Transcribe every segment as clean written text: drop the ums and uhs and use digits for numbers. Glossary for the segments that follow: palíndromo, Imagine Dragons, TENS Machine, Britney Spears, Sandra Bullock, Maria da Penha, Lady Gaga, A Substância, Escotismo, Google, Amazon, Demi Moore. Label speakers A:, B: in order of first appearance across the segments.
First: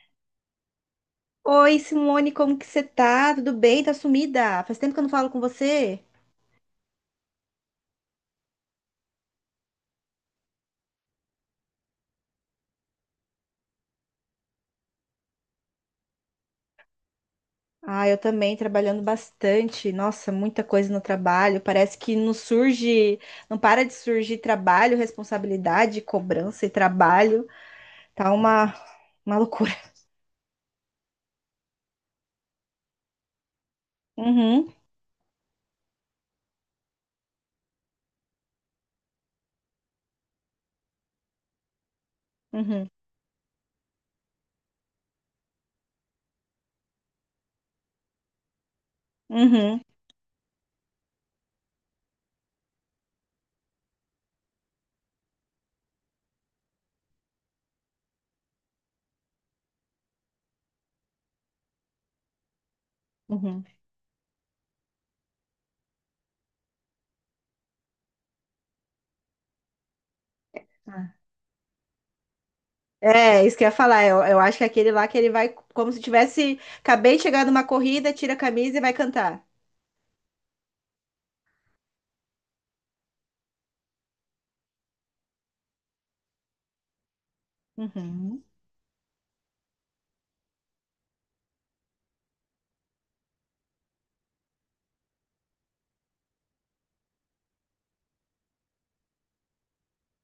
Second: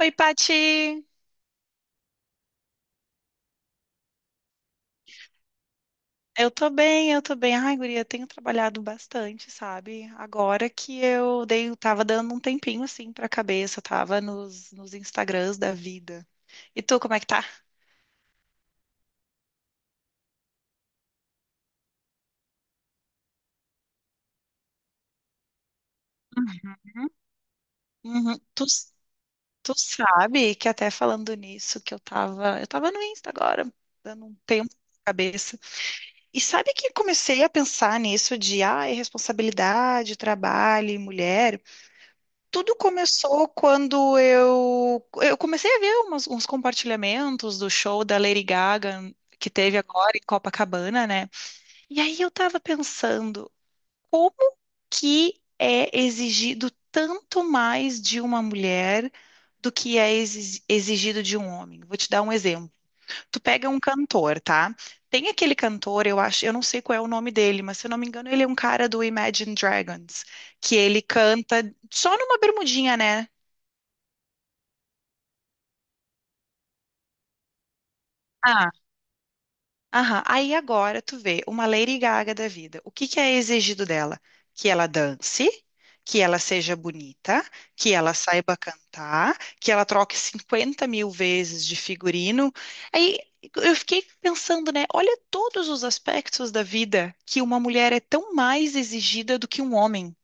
A: Oi, Pati!
B: Oi, Simone, como que você tá? Tudo bem? Tá sumida? Faz tempo que eu não falo com você.
A: Eu tô bem. Ai, guria, tenho trabalhado bastante, sabe? Agora que eu tava dando um tempinho assim pra cabeça, tava nos Instagrams da vida. E tu, como é que tá?
B: Ah, eu também, trabalhando bastante. Nossa, muita coisa no trabalho. Parece que não surge, não para de surgir trabalho, responsabilidade, cobrança e trabalho. Tá
A: Uhum. Tu,
B: uma loucura.
A: tu sabe que até falando nisso, que eu tava no Insta agora, dando um tempo
B: Uhum,
A: na cabeça. E sabe que comecei a pensar nisso de, ah, responsabilidade, trabalho e mulher. Tudo
B: uhum,
A: começou quando eu comecei a ver uns compartilhamentos do show da Lady Gaga que teve
B: uhum,
A: agora em Copacabana, né? E aí eu tava pensando, como que é exigido tanto mais de uma mulher do que é exigido de um homem? Vou te dar um exemplo. Tu
B: uhum.
A: pega um cantor, tá? Tem aquele cantor, eu acho, eu não sei qual é o nome dele, mas se eu não me engano, ele é um cara do Imagine Dragons, que ele
B: Ah.
A: canta só numa bermudinha, né?
B: É, isso que eu ia falar. Eu acho que é aquele lá que ele vai como se tivesse. Acabei de chegar numa corrida, tira a
A: Ah,
B: camisa e vai cantar.
A: aham. Aí agora tu vê uma Lady Gaga da vida. O que que é exigido dela? Que ela dance, que ela seja bonita, que ela
B: Uhum.
A: saiba cantar, que ela troque 50 mil vezes de figurino. Aí eu fiquei pensando, né? Olha todos os aspectos da vida que uma mulher é tão mais exigida do que um homem.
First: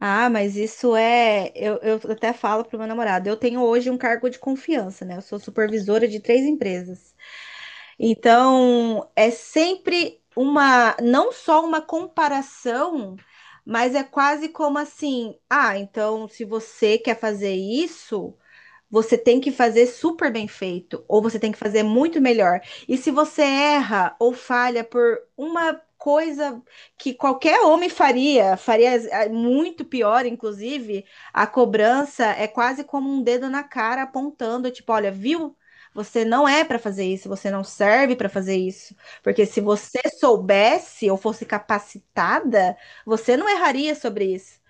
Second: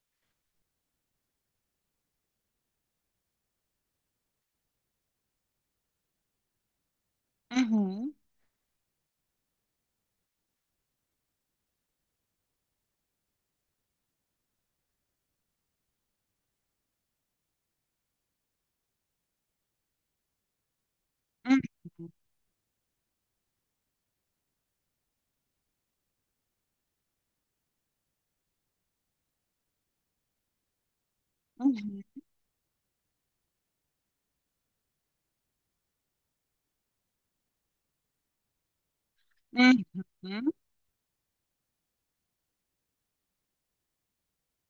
B: Ah, mas isso é. Eu até falo para o meu namorado. Eu tenho hoje um cargo de confiança, né? Eu sou supervisora de 3 empresas.
A: Uhum,
B: Então, é sempre uma. Não só uma comparação, mas é quase como assim: ah, então, se você quer fazer isso, você tem que fazer super bem feito, ou você tem que
A: uhum,
B: fazer muito melhor. E se você erra ou falha por uma coisa que qualquer homem faria, faria muito pior, inclusive, a cobrança é quase como um dedo na cara apontando, tipo, olha, viu? Você não é para fazer isso, você não serve para fazer isso. Porque se
A: uhum,
B: você
A: uhum.
B: soubesse ou fosse capacitada, você não erraria sobre isso.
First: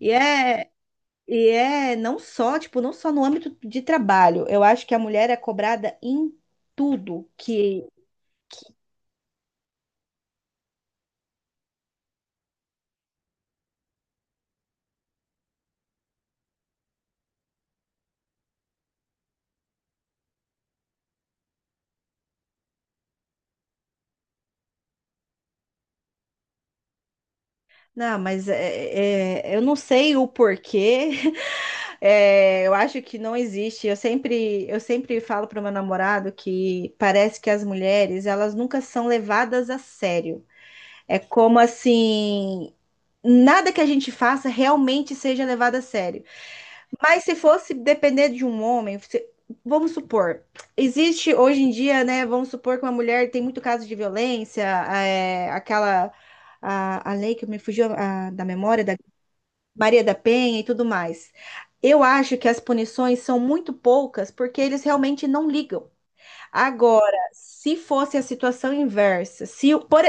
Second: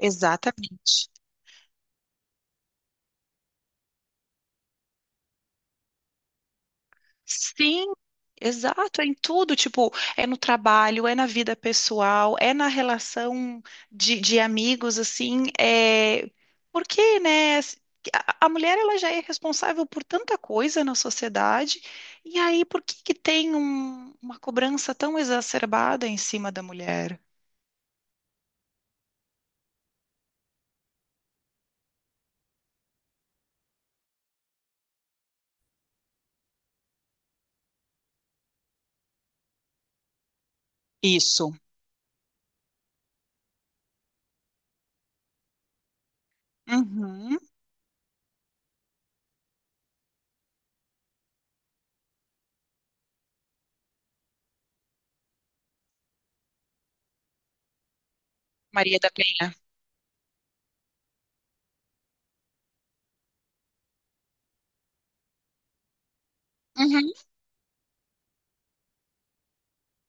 B: E é, e é não só, tipo, não só no âmbito de trabalho. Eu acho que a mulher é cobrada em tudo que.
A: Sim, exato, é em tudo, tipo, é no trabalho, é na vida pessoal, é na relação de amigos, assim, é... Porque, né, assim, a mulher, ela já é responsável por tanta coisa na sociedade, e aí por que que tem uma cobrança tão exacerbada em cima da mulher?
B: Não, mas é, é, eu não sei o porquê. É, eu acho que não existe. Eu sempre falo para o meu namorado que parece que as mulheres, elas nunca são levadas a sério. É
A: Isso.
B: como assim, nada que a gente faça realmente seja levado a sério. Mas se
A: Uhum.
B: fosse depender de um homem, vamos supor, existe hoje em dia, né? Vamos supor que uma mulher tem muito caso de violência, é, aquela a lei que me fugiu da memória da
A: Maria da Penha.
B: Maria da Penha e tudo mais. Eu acho que as punições são muito poucas porque eles realmente não ligam.
A: Uhum.
B: Agora, se fosse a situação inversa, se o- por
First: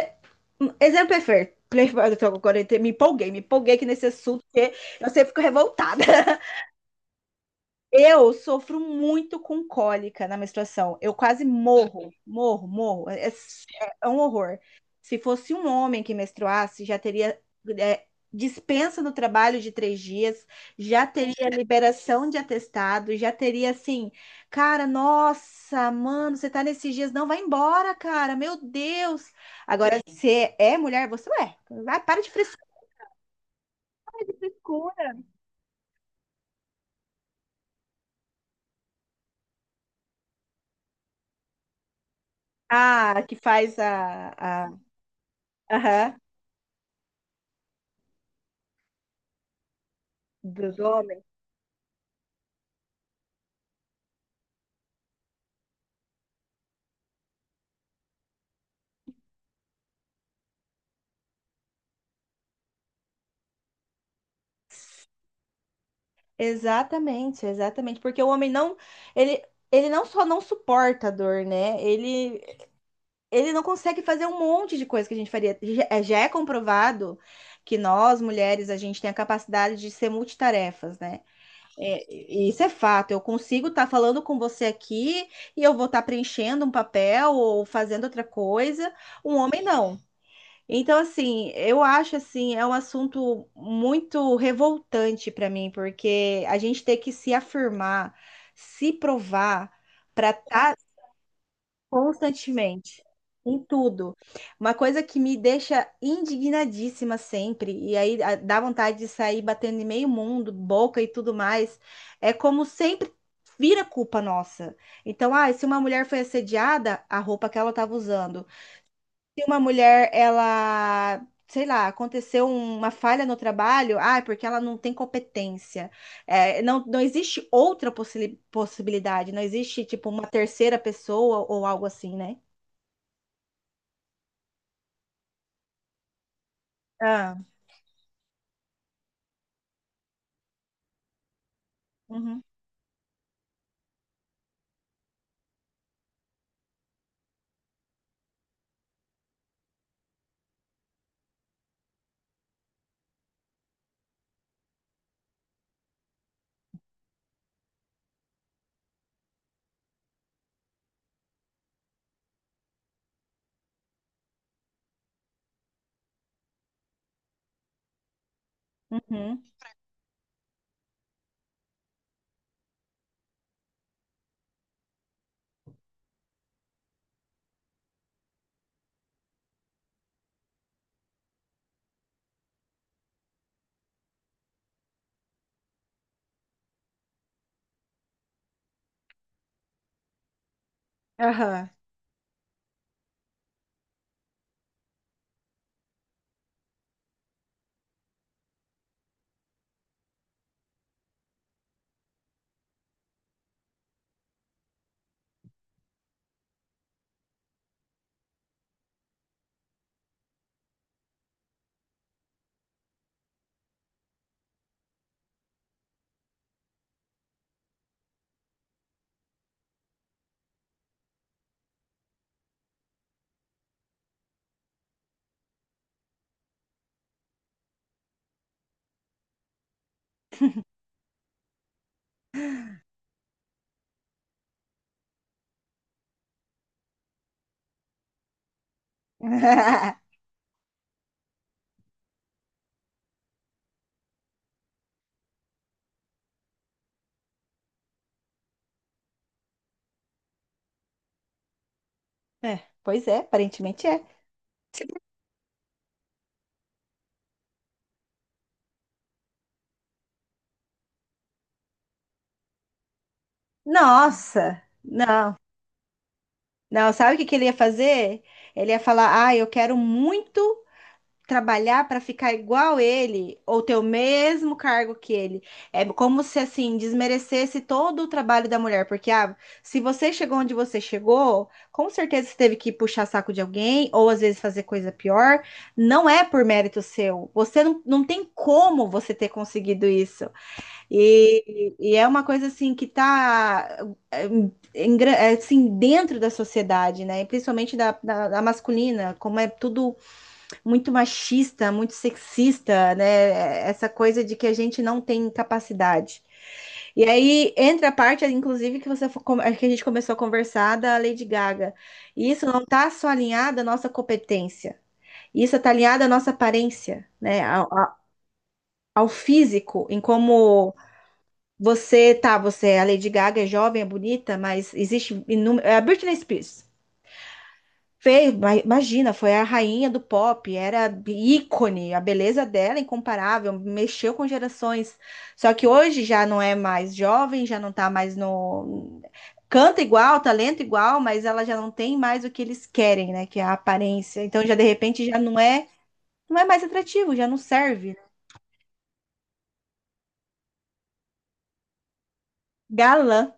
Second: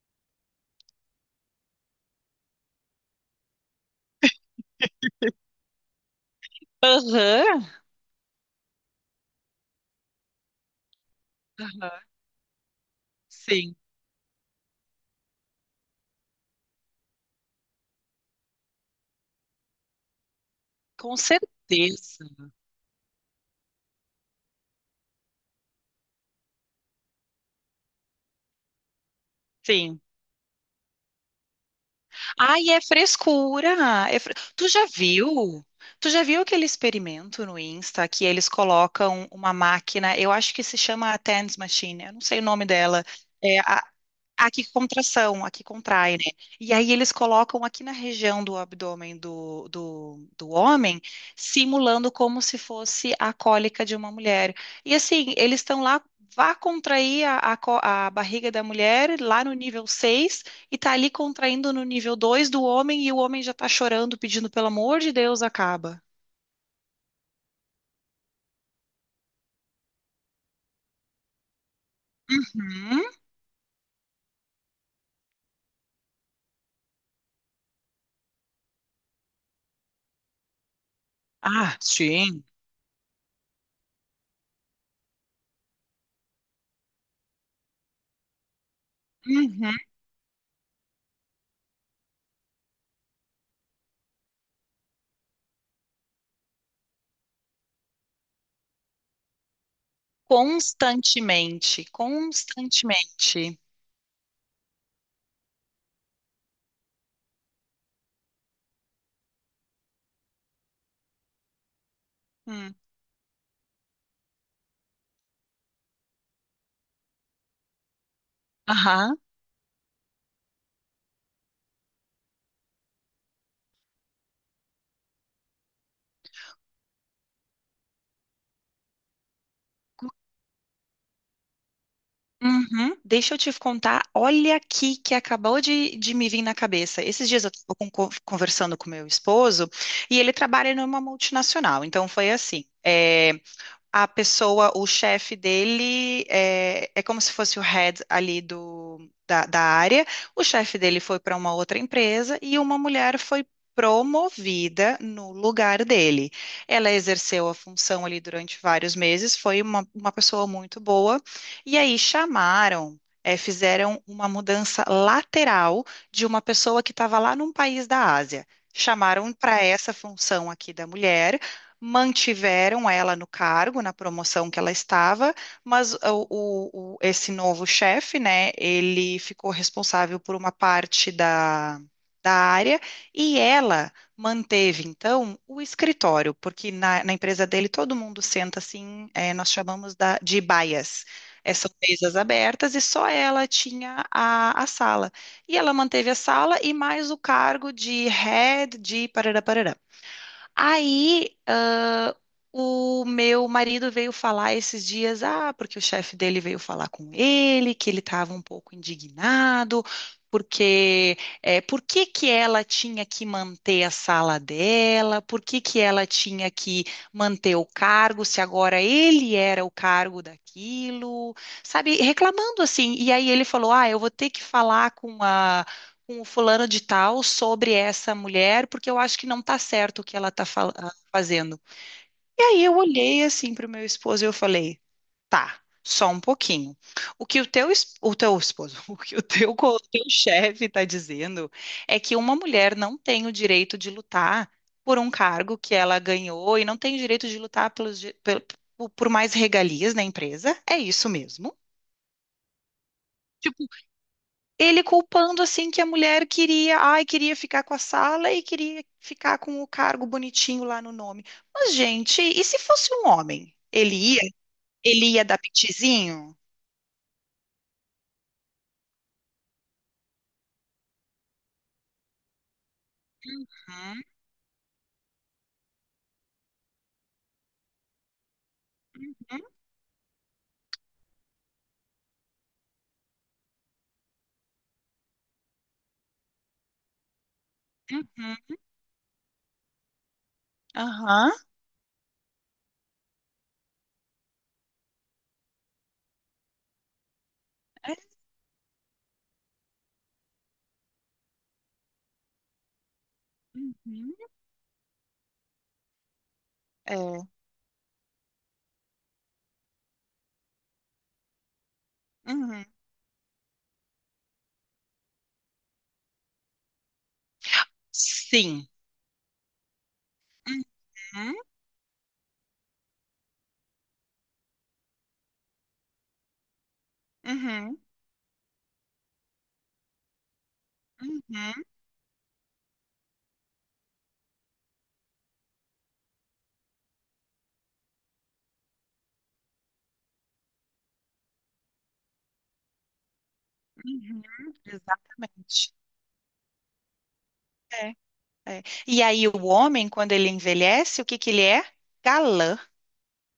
B: um exemplo é fair. Agora eu me empolguei aqui nesse assunto, porque eu sempre fico revoltada.
A: Aham.
B: Eu sofro muito com cólica na menstruação. Eu quase
A: Aham.
B: morro, morro, morro. É,
A: Sim,
B: é um horror. Se fosse um homem que menstruasse, já teria é, dispensa no trabalho de 3 dias, já
A: com
B: teria liberação de
A: certeza.
B: atestado, já teria assim, cara, nossa, mano, você tá nesses dias, não, vai embora, cara, meu Deus. Agora,
A: Sim.
B: se é mulher, você é. Vai, para de frescura,
A: Ai, é frescura.
B: de
A: Tu já
B: frescura.
A: viu? Tu já viu aquele experimento no Insta que eles colocam uma máquina, eu acho que se chama a TENS Machine, eu não sei o nome dela.
B: Ah, que
A: É,
B: faz
A: a- Aqui que contração, aqui contrai,
B: aham,
A: né? E aí eles colocam aqui na região do abdômen do
B: do
A: homem,
B: homem.
A: simulando como se fosse a cólica de uma mulher. E assim, eles estão lá, vá contrair a barriga da mulher lá no nível 6 e tá ali contraindo no nível 2 do homem e o homem já tá chorando, pedindo pelo amor de Deus, acaba.
B: Exatamente, exatamente, porque o homem não, ele, ele não só não suporta a dor, né? Ele,
A: Uhum.
B: ele não consegue fazer um monte de coisa que a gente faria. Já é comprovado que nós, mulheres, a gente tem a capacidade de ser multitarefas, né?
A: Ah,
B: É,
A: sim.
B: e isso é fato. Eu consigo estar falando com você aqui e eu vou estar preenchendo um papel ou fazendo outra coisa. Um homem
A: Uhum.
B: não. Então, assim, eu acho assim, é um assunto muito revoltante para mim, porque a gente tem que se afirmar, se provar para estar
A: Constantemente,
B: constantemente
A: constantemente.
B: em tudo. Uma coisa que me deixa indignadíssima sempre, e aí dá vontade de sair batendo em meio mundo, boca e tudo mais, é como
A: Hum.
B: sempre vira culpa nossa. Então, ah, se uma mulher foi assediada, a roupa que ela estava usando,
A: Aham.
B: se uma mulher, ela, sei lá, aconteceu uma falha no trabalho, ah, é porque ela não tem competência. É, não, não existe outra possibilidade, não existe, tipo, uma terceira pessoa ou algo assim, né?
A: Uhum. Deixa eu te contar, olha aqui que acabou de me vir na cabeça. Esses
B: Ah,
A: dias eu estava conversando com meu esposo e ele trabalha numa multinacional. Então foi
B: uhum,
A: assim. É, a pessoa, o chefe dele é, é como se fosse o head ali da, da área. O chefe dele foi para uma outra empresa e uma mulher foi promovida no lugar dele. Ela exerceu a função ali durante vários meses, foi uma pessoa muito boa, e aí chamaram. É, fizeram uma mudança lateral de uma pessoa que estava lá num país da Ásia. Chamaram
B: uhum,
A: para essa função aqui da mulher, mantiveram ela no cargo, na promoção que ela estava, mas esse novo chefe, né, ele ficou responsável por uma parte da área e ela manteve, então, o escritório, porque na empresa dele todo mundo senta assim, é, nós chamamos de baias. É,
B: aham.
A: são mesas abertas e só ela tinha a sala. E ela manteve a sala e mais o cargo de head de parará, parará. Aí, ah, o meu marido veio falar esses dias, ah, porque o chefe dele veio falar com ele, que ele estava um pouco indignado, porque é, por que que ela tinha que manter a sala dela, por que que ela tinha que manter o cargo, se agora ele era o cargo daquilo, sabe, reclamando assim. E aí ele falou, ah, eu vou ter que falar com a com o fulano de tal sobre essa mulher, porque eu acho que não tá certo o que ela tá fazendo. E aí eu olhei assim pro meu esposo e eu falei, tá, só um pouquinho. O que o o teu esposo, o que o o teu chefe tá dizendo é que uma mulher não tem o direito de lutar por um cargo que ela ganhou e não tem o direito de lutar por por mais regalias na empresa. É isso mesmo?
B: É, pois é,
A: Tipo,
B: aparentemente é.
A: ele culpando assim que a mulher queria, ai, queria ficar com a sala e queria ficar com o cargo bonitinho lá no nome. Mas, gente, e se fosse um homem? Ele ia?
B: Nossa,
A: Ele ia
B: não.
A: dar pitizinho?
B: Não, sabe o que que ele ia fazer? Ele ia falar: Ah, eu quero muito trabalhar para ficar igual ele ou ter o
A: Uhum,
B: mesmo cargo que ele. É como se assim desmerecesse todo o trabalho da mulher, porque ah,
A: uhum,
B: se você chegou onde você chegou, com certeza você teve que puxar saco de alguém ou às vezes fazer coisa pior, não é por mérito seu. Você não, não tem
A: uhum.
B: como você ter conseguido isso.
A: Aham.
B: E é uma coisa assim que tá é, assim dentro da sociedade, né? E principalmente
A: É.
B: da masculina, como é tudo muito machista, muito sexista, né? Essa
A: Uhum.
B: coisa de que a gente não tem capacidade.
A: É.
B: E aí entra a parte, inclusive, que a gente começou a conversar da Lady Gaga. E isso não
A: Uhum.
B: está só alinhado à nossa competência. Isso está alinhado à nossa aparência, né?
A: Sim.
B: Ao físico, em como
A: Uhum,
B: você tá, você, é, a Lady Gaga é jovem, é bonita, mas existe inúmero. É a Britney Spears.
A: uhum,
B: Fez, imagina, foi a rainha do pop, era
A: uhum,
B: ícone, a beleza dela é incomparável, mexeu com gerações. Só que hoje já não é mais jovem, já não tá mais no. Canta igual, talento igual, mas ela já não tem mais o que eles querem, né? Que é a
A: uhum.
B: aparência. Então já de repente já não é,
A: Exatamente.
B: não é mais atrativo, já não
A: É,
B: serve.
A: é. E aí o homem, quando ele envelhece, o que que ele é? Galã.
B: Galã,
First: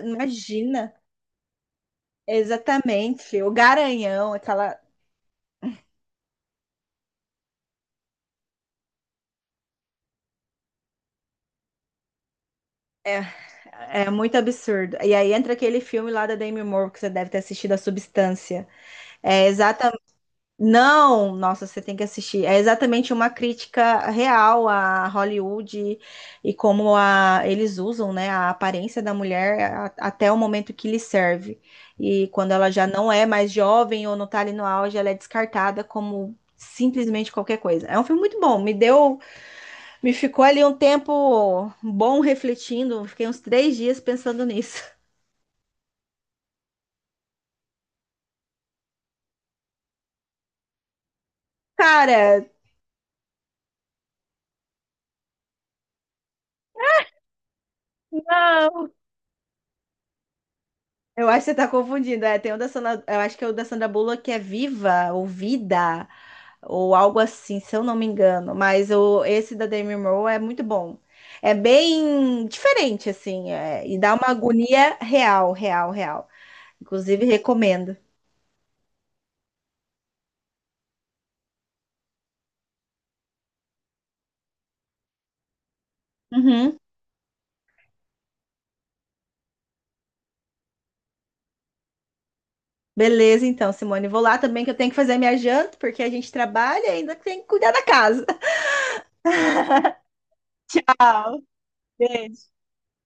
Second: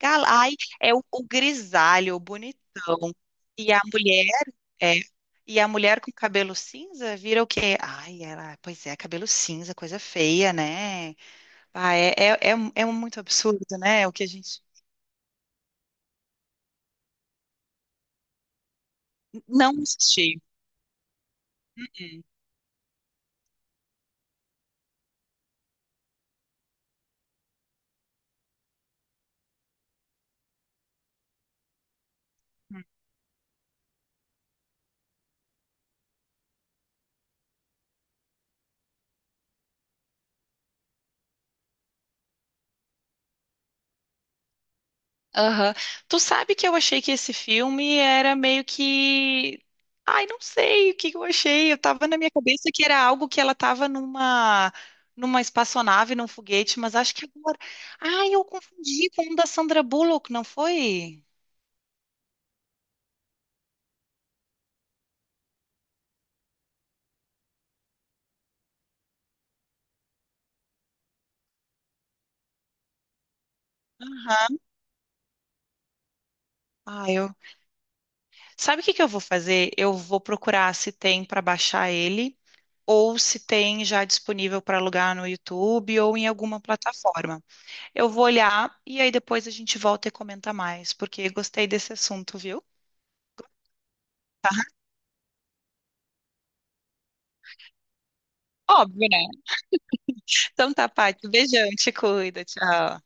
A: Gal... Ai, é o grisalho, o bonitão.
B: Exatamente, o
A: E a mulher,
B: Garanhão, aquela.
A: é, e a mulher com cabelo cinza vira o quê? Ai, ela, pois é, cabelo cinza, coisa feia, né? Ah, é, é, é, é muito absurdo, né?
B: É
A: O que a
B: muito
A: gente
B: absurdo. E aí entra aquele filme lá da Demi Moore que você deve ter assistido, A Substância. É
A: não
B: exatamente.
A: assistiu.
B: Não, nossa, você tem que assistir. É exatamente uma crítica real a Hollywood e como a, eles usam, né, a aparência da mulher até o momento que lhe serve. E quando ela já não é mais jovem ou não tá ali no auge, ela é descartada como simplesmente qualquer coisa. É um filme muito bom. Me deu, me ficou ali um tempo bom refletindo. Fiquei uns 3 dias pensando nisso.
A: Aham. Tu sabe que eu achei que esse filme era meio que. Ai, não sei o que que eu achei. Eu tava na minha cabeça que era algo que ela tava numa espaçonave, num foguete, mas acho que agora. Ai, eu
B: Cara,
A: confundi com um da Sandra Bullock, não foi?
B: eu acho que você tá confundindo. É, tem o da Sandra, eu acho que é o da Sandra Bullock que é Viva ou Vida ou algo assim, se eu não me engano. Mas o, esse da Demi Moore é muito bom. É bem diferente, assim, é, e dá uma
A: Aham.
B: agonia real, real, real.
A: Ah,
B: Inclusive,
A: eu.
B: recomendo.
A: Sabe o que que eu vou fazer? Eu vou procurar se tem para baixar ele ou se tem já disponível para alugar no YouTube ou em alguma
B: Uhum.
A: plataforma. Eu vou olhar e aí depois a gente volta e comenta mais, porque gostei desse assunto, viu?
B: Beleza, então, Simone. Vou lá também que eu tenho que fazer minha janta, porque a gente trabalha e ainda tem que cuidar da casa.
A: Óbvio, né? Então tá, Paty. Beijão, te cuida, tchau.